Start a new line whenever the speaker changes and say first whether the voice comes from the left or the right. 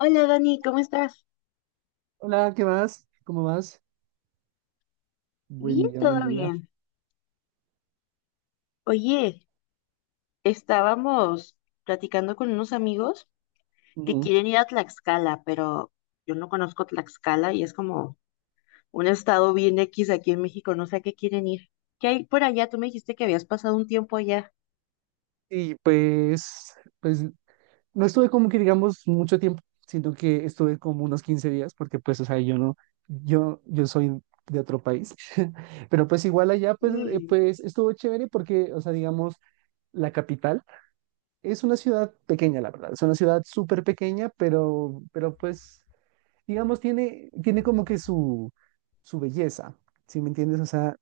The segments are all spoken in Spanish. left: Hola Dani, ¿cómo estás?
right: Hola, ¿qué más? ¿Cómo vas?
left: Bien,
right: Buen día, buen
left: todo
right: día.
left: bien. Oye, estábamos platicando con unos amigos que
right: Ujú.
left: quieren ir a Tlaxcala, pero yo no conozco Tlaxcala y es como un estado bien X aquí en México, no sé a qué quieren ir. ¿Qué hay por allá? Tú me dijiste que habías pasado un tiempo allá.
right: Y pues, pues no estuve como que digamos mucho tiempo, siento que estuve como unos 15 días, porque pues, o sea, yo no, yo soy de otro país, pero pues igual allá pues,
left: Mm,
right: pues estuvo chévere porque, o sea, digamos, la capital es una ciudad pequeña, la verdad, es una ciudad súper pequeña, pero pues, digamos, tiene como que su belleza, ¿sí me entiendes? O sea,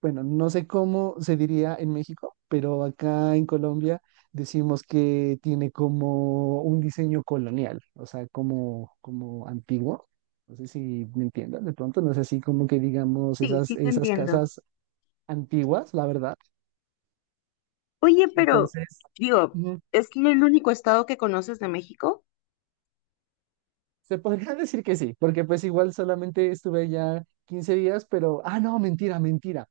right: bueno, no sé cómo se diría en México, pero acá en Colombia decimos que tiene como un diseño colonial, o sea, como, como antiguo. No sé si me entiendan de pronto, no es así como que digamos
left: sí,
right: esas,
left: sí te
right: esas
left: entiendo.
right: casas antiguas, la verdad.
left: Oye, pero
right: Entonces,
left: digo,
right: mm,
left: ¿es el único estado que conoces de México?
right: se podría decir que sí, porque pues igual solamente estuve allá 15 días, pero, ah, no, mentira, mentira.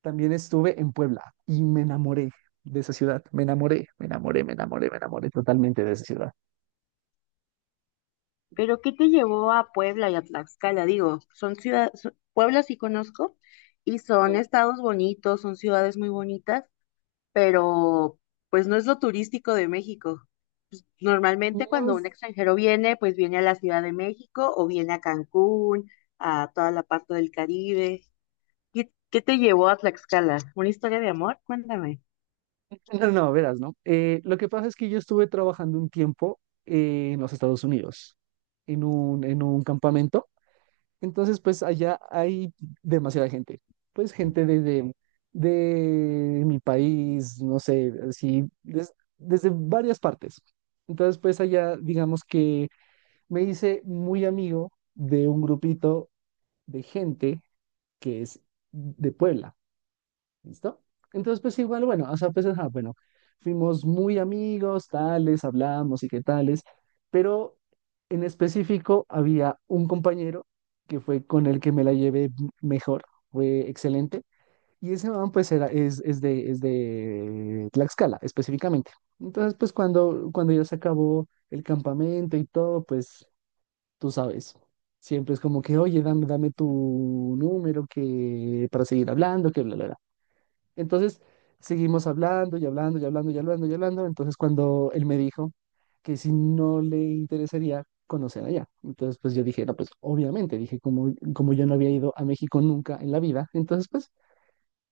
right: También estuve en Puebla y me enamoré de esa ciudad. Me enamoré, me enamoré, me enamoré, me enamoré totalmente de esa ciudad.
left: Pero ¿qué te llevó a Puebla y a Tlaxcala? Digo, son ciudades, Puebla sí conozco y son estados bonitos, son ciudades muy bonitas, pero pues no es lo turístico de México. Pues, normalmente cuando
right: No,
left: un extranjero viene, pues viene a la Ciudad de México o viene a Cancún, a toda la parte del Caribe. ¿Qué te llevó a Tlaxcala? ¿Una historia de amor? Cuéntame.
right: no, no, verás, ¿no? Lo que pasa es que yo estuve trabajando un tiempo en los Estados Unidos, en un campamento. Entonces, pues allá hay demasiada gente. Pues gente desde de mi país, no sé, así, desde varias partes. Entonces, pues allá, digamos que me hice muy amigo de un grupito de gente que es de Puebla, ¿listo? Entonces, pues igual, bueno, o sea, pues, ajá, bueno, fuimos muy amigos, tales, hablamos y qué tales, pero en específico había un compañero que fue con el que me la llevé mejor, fue excelente, y ese man, pues, era, es de Tlaxcala, específicamente. Entonces, pues, cuando ya se acabó el campamento y todo, pues tú sabes. Siempre es como que, oye, dame tu número que, para seguir hablando, que bla, bla, bla. Entonces, seguimos hablando y hablando y hablando y hablando y hablando. Entonces, cuando él me dijo que si no le interesaría conocer allá. Entonces, pues yo dije, no, pues obviamente, dije, como, como yo no había ido a México nunca en la vida, entonces, pues,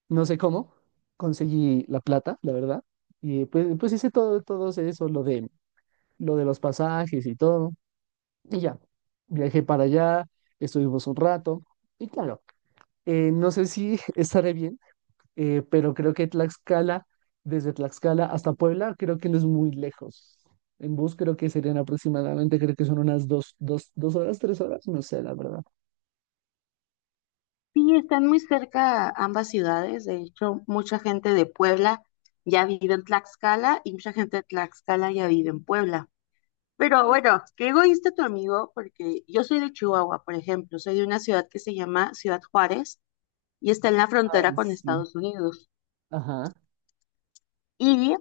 right: no sé cómo, conseguí la plata, la verdad, y pues, pues hice todo, todo eso, lo de los pasajes y todo. Y ya, viajé para allá, estuvimos un rato y claro, no sé si estaré bien, pero creo que Tlaxcala, desde Tlaxcala hasta Puebla, creo que no es muy lejos. En bus creo que serían aproximadamente, creo que son unas dos horas, tres horas, no sé, la verdad.
left: Sí, están muy cerca ambas ciudades. De hecho, mucha gente de Puebla ya vive en Tlaxcala y mucha gente de Tlaxcala ya vive en Puebla. Pero
right: Ujú.
left: bueno, qué egoísta tu amigo, porque yo soy de Chihuahua, por ejemplo. Soy de una ciudad que se llama Ciudad Juárez y está en la frontera
right: Ay,
left: con
right: sí,
left: Estados Unidos.
right: ajá,
left: Y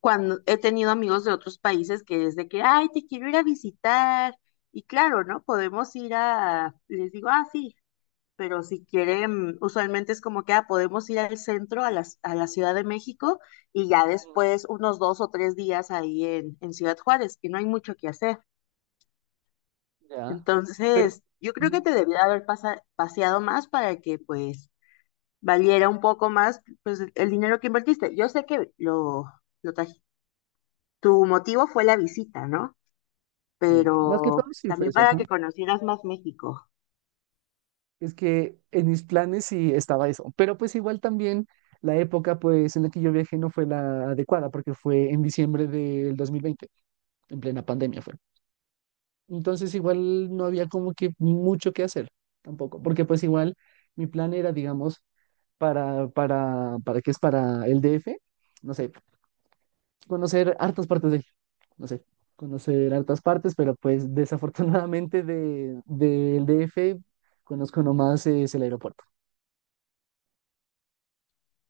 left: cuando he tenido amigos de otros países que desde que, ay, te quiero ir a visitar. Y claro, ¿no? Podemos ir a, les digo, ah, sí, pero si quieren, usualmente es como que ah, podemos ir al centro, a la, Ciudad de México, y ya
right: ujú,
left: después unos dos o tres días ahí en Ciudad Juárez, que no hay mucho que hacer.
right: ya. Pero
left: Entonces, yo creo que
right: ujú,
left: te debía haber paseado más para que pues valiera un poco más pues el dinero que invertiste. Yo sé que lo traj- tu motivo fue la visita, ¿no?
right: sí, más que
left: Pero
right: todo sí fue
left: también
right: eso,
left: para
right: ajá.
left: que conocieras más México.
right: Es que en mis planes sí estaba eso, pero pues igual también la época pues en la que yo viajé no fue la adecuada porque fue en diciembre del 2020 en plena pandemia fue. Entonces igual no había como que mucho que hacer tampoco, porque pues igual mi plan era, digamos, para qué es para el DF, no sé, conocer hartas partes de, no sé, conocer hartas partes, pero pues desafortunadamente de, del DF conozco nomás es el aeropuerto.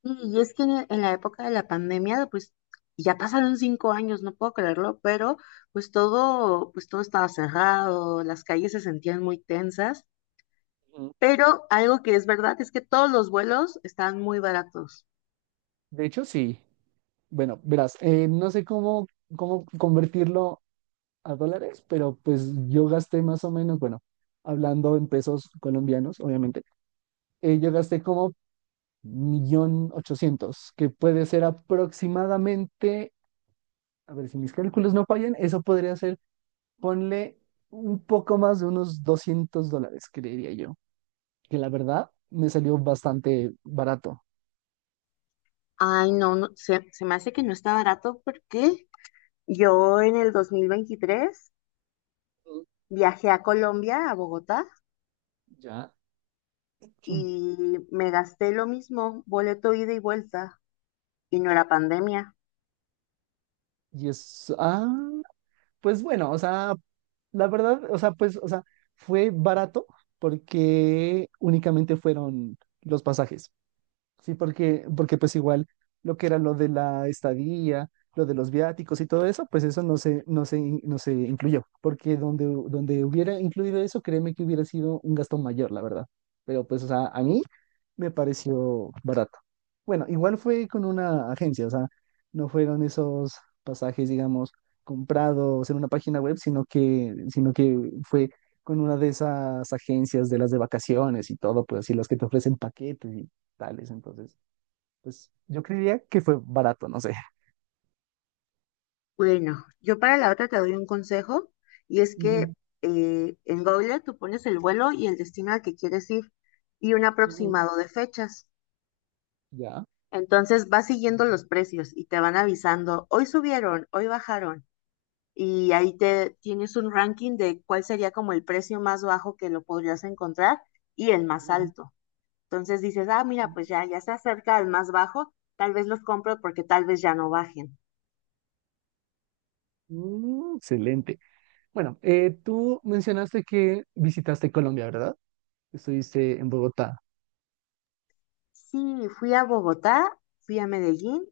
left: Y es que en la época de la pandemia, pues ya pasaron 5 años, no puedo creerlo, pero pues todo estaba cerrado, las calles se sentían muy tensas, pero algo que es verdad es que todos los vuelos estaban muy baratos.
right: De hecho, sí. Bueno, verás, no sé cómo, cómo convertirlo a dólares, pero pues yo gasté más o menos, bueno, hablando en pesos colombianos, obviamente, yo gasté como millón ochocientos, que puede ser aproximadamente, a ver si mis cálculos no fallan, eso podría ser, ponle un poco más de unos 200 dólares, creería yo, que la verdad me salió bastante barato.
left: Ay, no, no, se me hace que no está barato porque yo en el 2023
right: Mm,
left: viajé a Colombia, a Bogotá,
right: ya. Mm.
left: y me gasté lo mismo, boleto ida y vuelta, y no era pandemia.
right: Y es, ah, pues bueno, o sea, la verdad, o sea, pues, o sea, fue barato porque únicamente fueron los pasajes, ¿sí? Porque, porque pues igual lo que era lo de la estadía, lo de los viáticos y todo eso, pues eso no se incluyó, porque donde hubiera incluido eso, créeme que hubiera sido un gasto mayor, la verdad. Pero pues, o sea, a mí me pareció barato. Bueno, igual fue con una agencia, o sea, no fueron esos pasajes, digamos, comprados en una página web, sino que fue con una de esas agencias de las de vacaciones y todo, pues así las que te ofrecen paquetes y tales. Entonces, pues yo creería que fue barato, no sé.
left: Bueno, yo para la otra te doy un consejo y es que
right: Ujú,
left: en Google tú pones el vuelo y el destino al que quieres ir y un
right: ujú,
left: aproximado de fechas.
right: ya,
left: Entonces vas siguiendo los precios y te van avisando, hoy subieron, hoy bajaron y ahí te tienes un ranking de cuál sería como el precio más bajo que lo podrías encontrar y el más
right: ujú.
left: alto. Entonces dices, ah, mira, pues ya se acerca el más bajo, tal vez los compro porque tal vez ya no bajen.
right: Mm, excelente. Bueno, tú mencionaste que visitaste Colombia, ¿verdad? Estuviste en Bogotá.
left: Sí, fui a Bogotá, fui a Medellín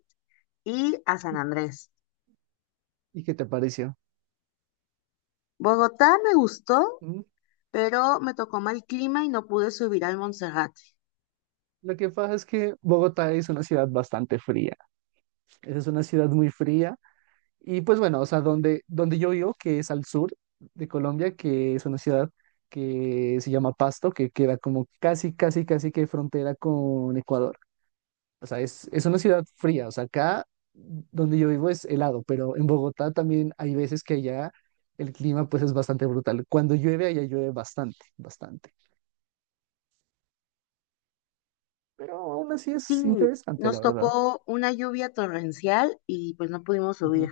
left: y a San Andrés.
right: ¿Y qué te pareció?
left: Bogotá me gustó,
right: Mm,
left: pero me tocó mal clima y no pude subir al Monserrate.
right: lo que pasa es que Bogotá es una ciudad bastante fría. Es una ciudad muy fría. Y pues bueno, o sea, donde yo vivo, que es al sur de Colombia, que es una ciudad que se llama Pasto, que queda como casi que frontera con Ecuador. O sea, es una ciudad fría. O sea, acá donde yo vivo es helado, pero en Bogotá también hay veces que allá el clima pues es bastante brutal. Cuando llueve, allá llueve bastante, bastante. Pero aún así es
left: Sí,
right: interesante, la
left: nos
right: verdad.
left: tocó una lluvia torrencial y pues no pudimos subir.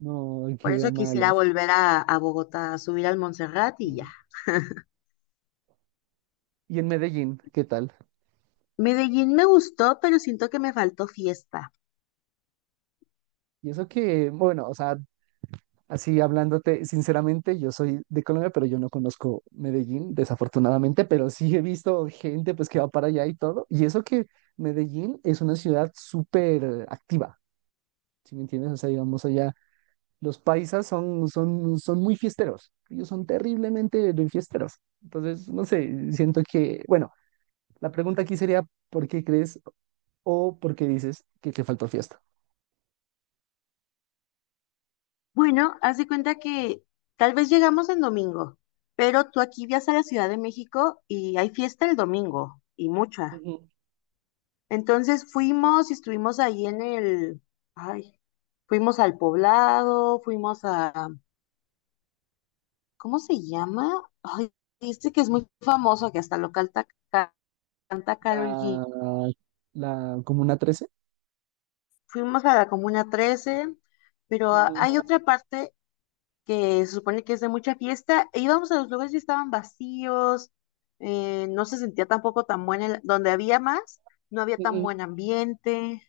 right: No, qué
left: Por eso quisiera
right: malas.
left: volver a Bogotá, a subir al Monserrate y ya.
right: Mm. Y en Medellín, ¿qué tal?
left: Medellín me gustó, pero siento que me faltó fiesta.
right: Y eso que, bueno, o sea, así hablándote, sinceramente, yo soy de Colombia, pero yo no conozco Medellín, desafortunadamente, pero sí he visto gente pues que va para allá y todo. Y eso que Medellín es una ciudad súper activa, ¿sí me entiendes? O sea, digamos allá, los paisas son muy fiesteros, ellos son terriblemente de fiesteros. Entonces, no sé, siento que, bueno, la pregunta aquí sería, ¿por qué crees? O porque dices que te faltó fiesta.
left: Bueno, haz de cuenta que tal vez llegamos en domingo, pero tú aquí viajas a la Ciudad de México y hay fiesta el domingo, y mucha.
right: Ujú,
left: Entonces fuimos y estuvimos ahí en el, ay, fuimos al Poblado, fuimos a, ¿cómo se llama? Ay, este que es muy famoso, que hasta local canta Karol G.
right: la, la Comuna Trece,
left: Fuimos a la Comuna 13, pero ah,
right: ujú,
left: hay otra parte que se supone que es de mucha fiesta, e íbamos a los lugares y estaban vacíos, no se sentía tampoco tan buena, el- donde había más, no había tan
right: ujú.
left: buen ambiente,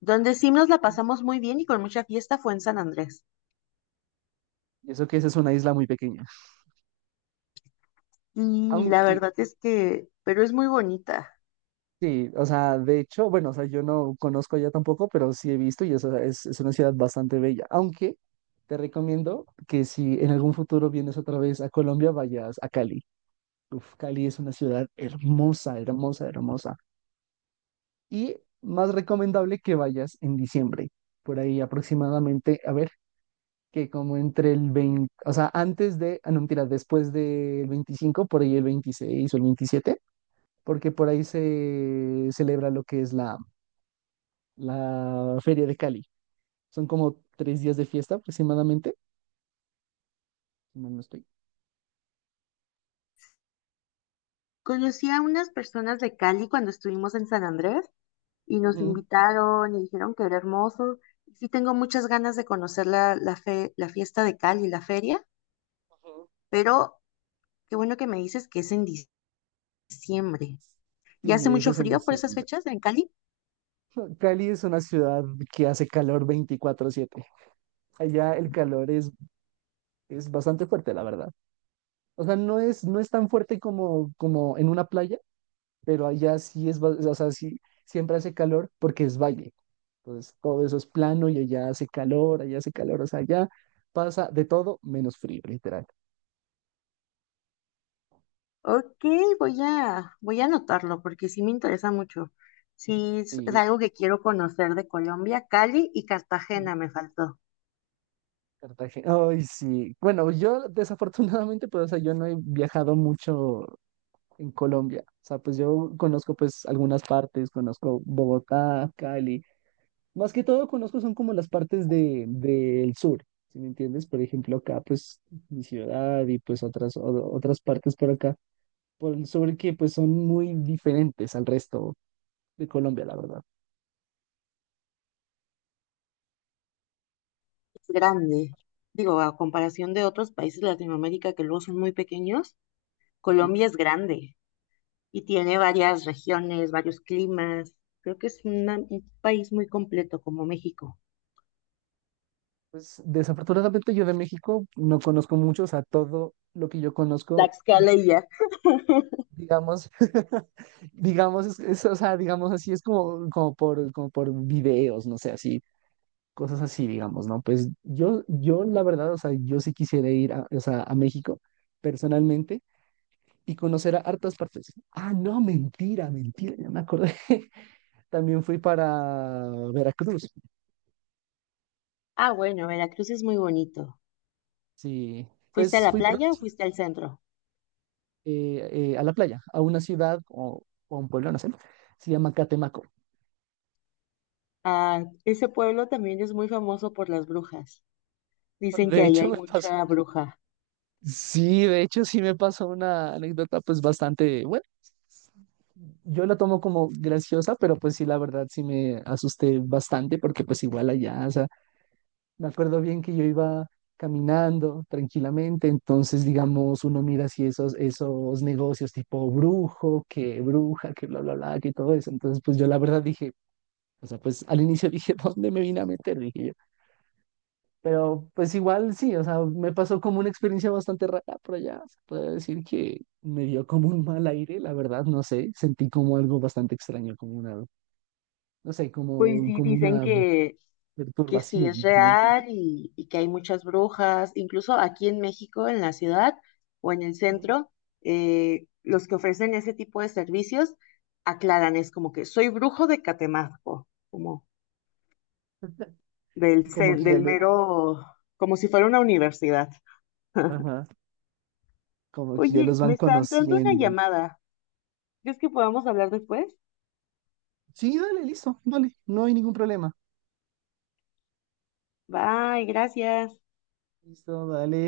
left: donde sí nos la pasamos muy bien y con mucha fiesta fue en San Andrés.
right: Y eso que esa es una isla muy pequeña.
left: Y la
right: Aunque,
left: verdad es que, pero es muy bonita.
right: sí, o sea, de hecho, bueno, o sea, yo no conozco allá tampoco, pero sí he visto y eso es una ciudad bastante bella. Aunque te recomiendo que si en algún futuro vienes otra vez a Colombia, vayas a Cali. Uf, Cali es una ciudad hermosa, hermosa, hermosa. Y más recomendable que vayas en diciembre, por ahí aproximadamente, a ver. Que como entre el 20, o sea, antes de, ah, no mentira, después del 25 por ahí el 26 o el 27, porque por ahí se celebra lo que es la, la Feria de Cali. Son como tres días de fiesta aproximadamente, si mal no estoy.
left: Conocí a unas personas de Cali cuando estuvimos en San Andrés y nos
right: Ujú,
left: invitaron y dijeron que era hermoso. Sí tengo muchas ganas de conocer la, la, la fiesta de Cali, la feria,
right: ujú.
left: pero qué bueno que me dices que es en diciembre. diciembre. ¿Ya hace
right: Sí, eso
left: mucho
right: es en
left: frío por esas
right: diciembre.
left: fechas en Cali?
right: Cali es una ciudad que hace calor veinticuatro siete. Allá el calor es bastante fuerte, la verdad. O sea, no es tan fuerte como, como en una playa, pero allá sí es, o sea, sí, siempre hace calor porque es valle. Entonces, todo eso es plano y allá hace calor, o sea, allá pasa de todo menos frío, literal.
left: Ok, voy a, anotarlo porque sí me interesa mucho. Sí, es
right: Y
left: algo que quiero conocer de Colombia. Cali y Cartagena me faltó.
right: Cartagena, ay, sí. Bueno, yo desafortunadamente, pues, o sea, yo no he viajado mucho en Colombia. O sea, pues yo conozco pues algunas partes, conozco Bogotá, Cali. Más que todo conozco son como las partes de, del sur, ¿si me entiendes? Por ejemplo, acá pues mi ciudad y pues otras partes por acá, por el sur que pues son muy diferentes al resto de Colombia, la verdad.
left: Es grande. Digo, a comparación de otros países de Latinoamérica que luego son muy pequeños,
right: Ujú.
left: Colombia es grande y tiene varias regiones, varios climas. Creo que es una- un país muy completo como México.
right: Pues desafortunadamente yo de México no conozco mucho, o sea, todo lo que yo conozco,
left: Tlaxcala y ya.
right: digamos, digamos, o sea, digamos así, es como, como por videos, no sé, así cosas así, digamos, ¿no? Pues yo la verdad, o sea, yo sí quisiera ir a, o sea, a México personalmente y conocer a hartas partes. Ah, no, mentira, mentira, ya me acordé. También fui para Veracruz,
left: Ah, bueno, Veracruz es muy bonito.
right: sí,
left: ¿Fuiste a
right: pues
left: la
right: fui para, una
left: playa o
right: ciudad,
left: fuiste al centro?
right: a la playa, a una ciudad o a un pueblo, no sé, se llama Catemaco.
left: Ah, ese pueblo también es muy famoso por las brujas. Dicen
right: De
left: que ahí
right: hecho,
left: hay
right: me pasó,
left: mucha bruja.
right: sí, de hecho, sí me pasó una anécdota pues bastante buena. Yo la tomo como graciosa, pero pues sí, la verdad sí me asusté bastante porque pues igual allá, o sea, me acuerdo bien que yo iba caminando tranquilamente, entonces digamos uno mira así esos negocios tipo brujo, que bruja, que bla, bla, bla, que todo eso, entonces pues yo la verdad dije, o sea, pues al inicio dije, ¿dónde me vine a meter? Dije yo, pero pues igual sí, o sea, me pasó como una experiencia bastante rara por allá, se puede decir que me dio como un mal aire, la verdad, no sé, sentí como algo bastante extraño, como una no sé,
left: Pues
right: como,
left: sí,
right: como
left: dicen
right: una
left: que sí es
right: perturbación, ¿sí me entiendes?
left: real y que hay muchas brujas. Incluso aquí en México, en la ciudad o en el
right: Sí.
left: centro, los que ofrecen ese tipo de servicios aclaran, es como que soy brujo de Catemaco, como
right: Como que ya
left: del
right: lo-
left: mero, como si fuera una universidad.
right: ajá, como que ya
left: Oye,
right: los
left: me
right: van
left: está entrando una
right: conociendo.
left: llamada. ¿Crees que podamos hablar después?
right: Sí, dale, listo, dale, no hay ningún problema.
left: Bye, gracias.
right: Listo, dale.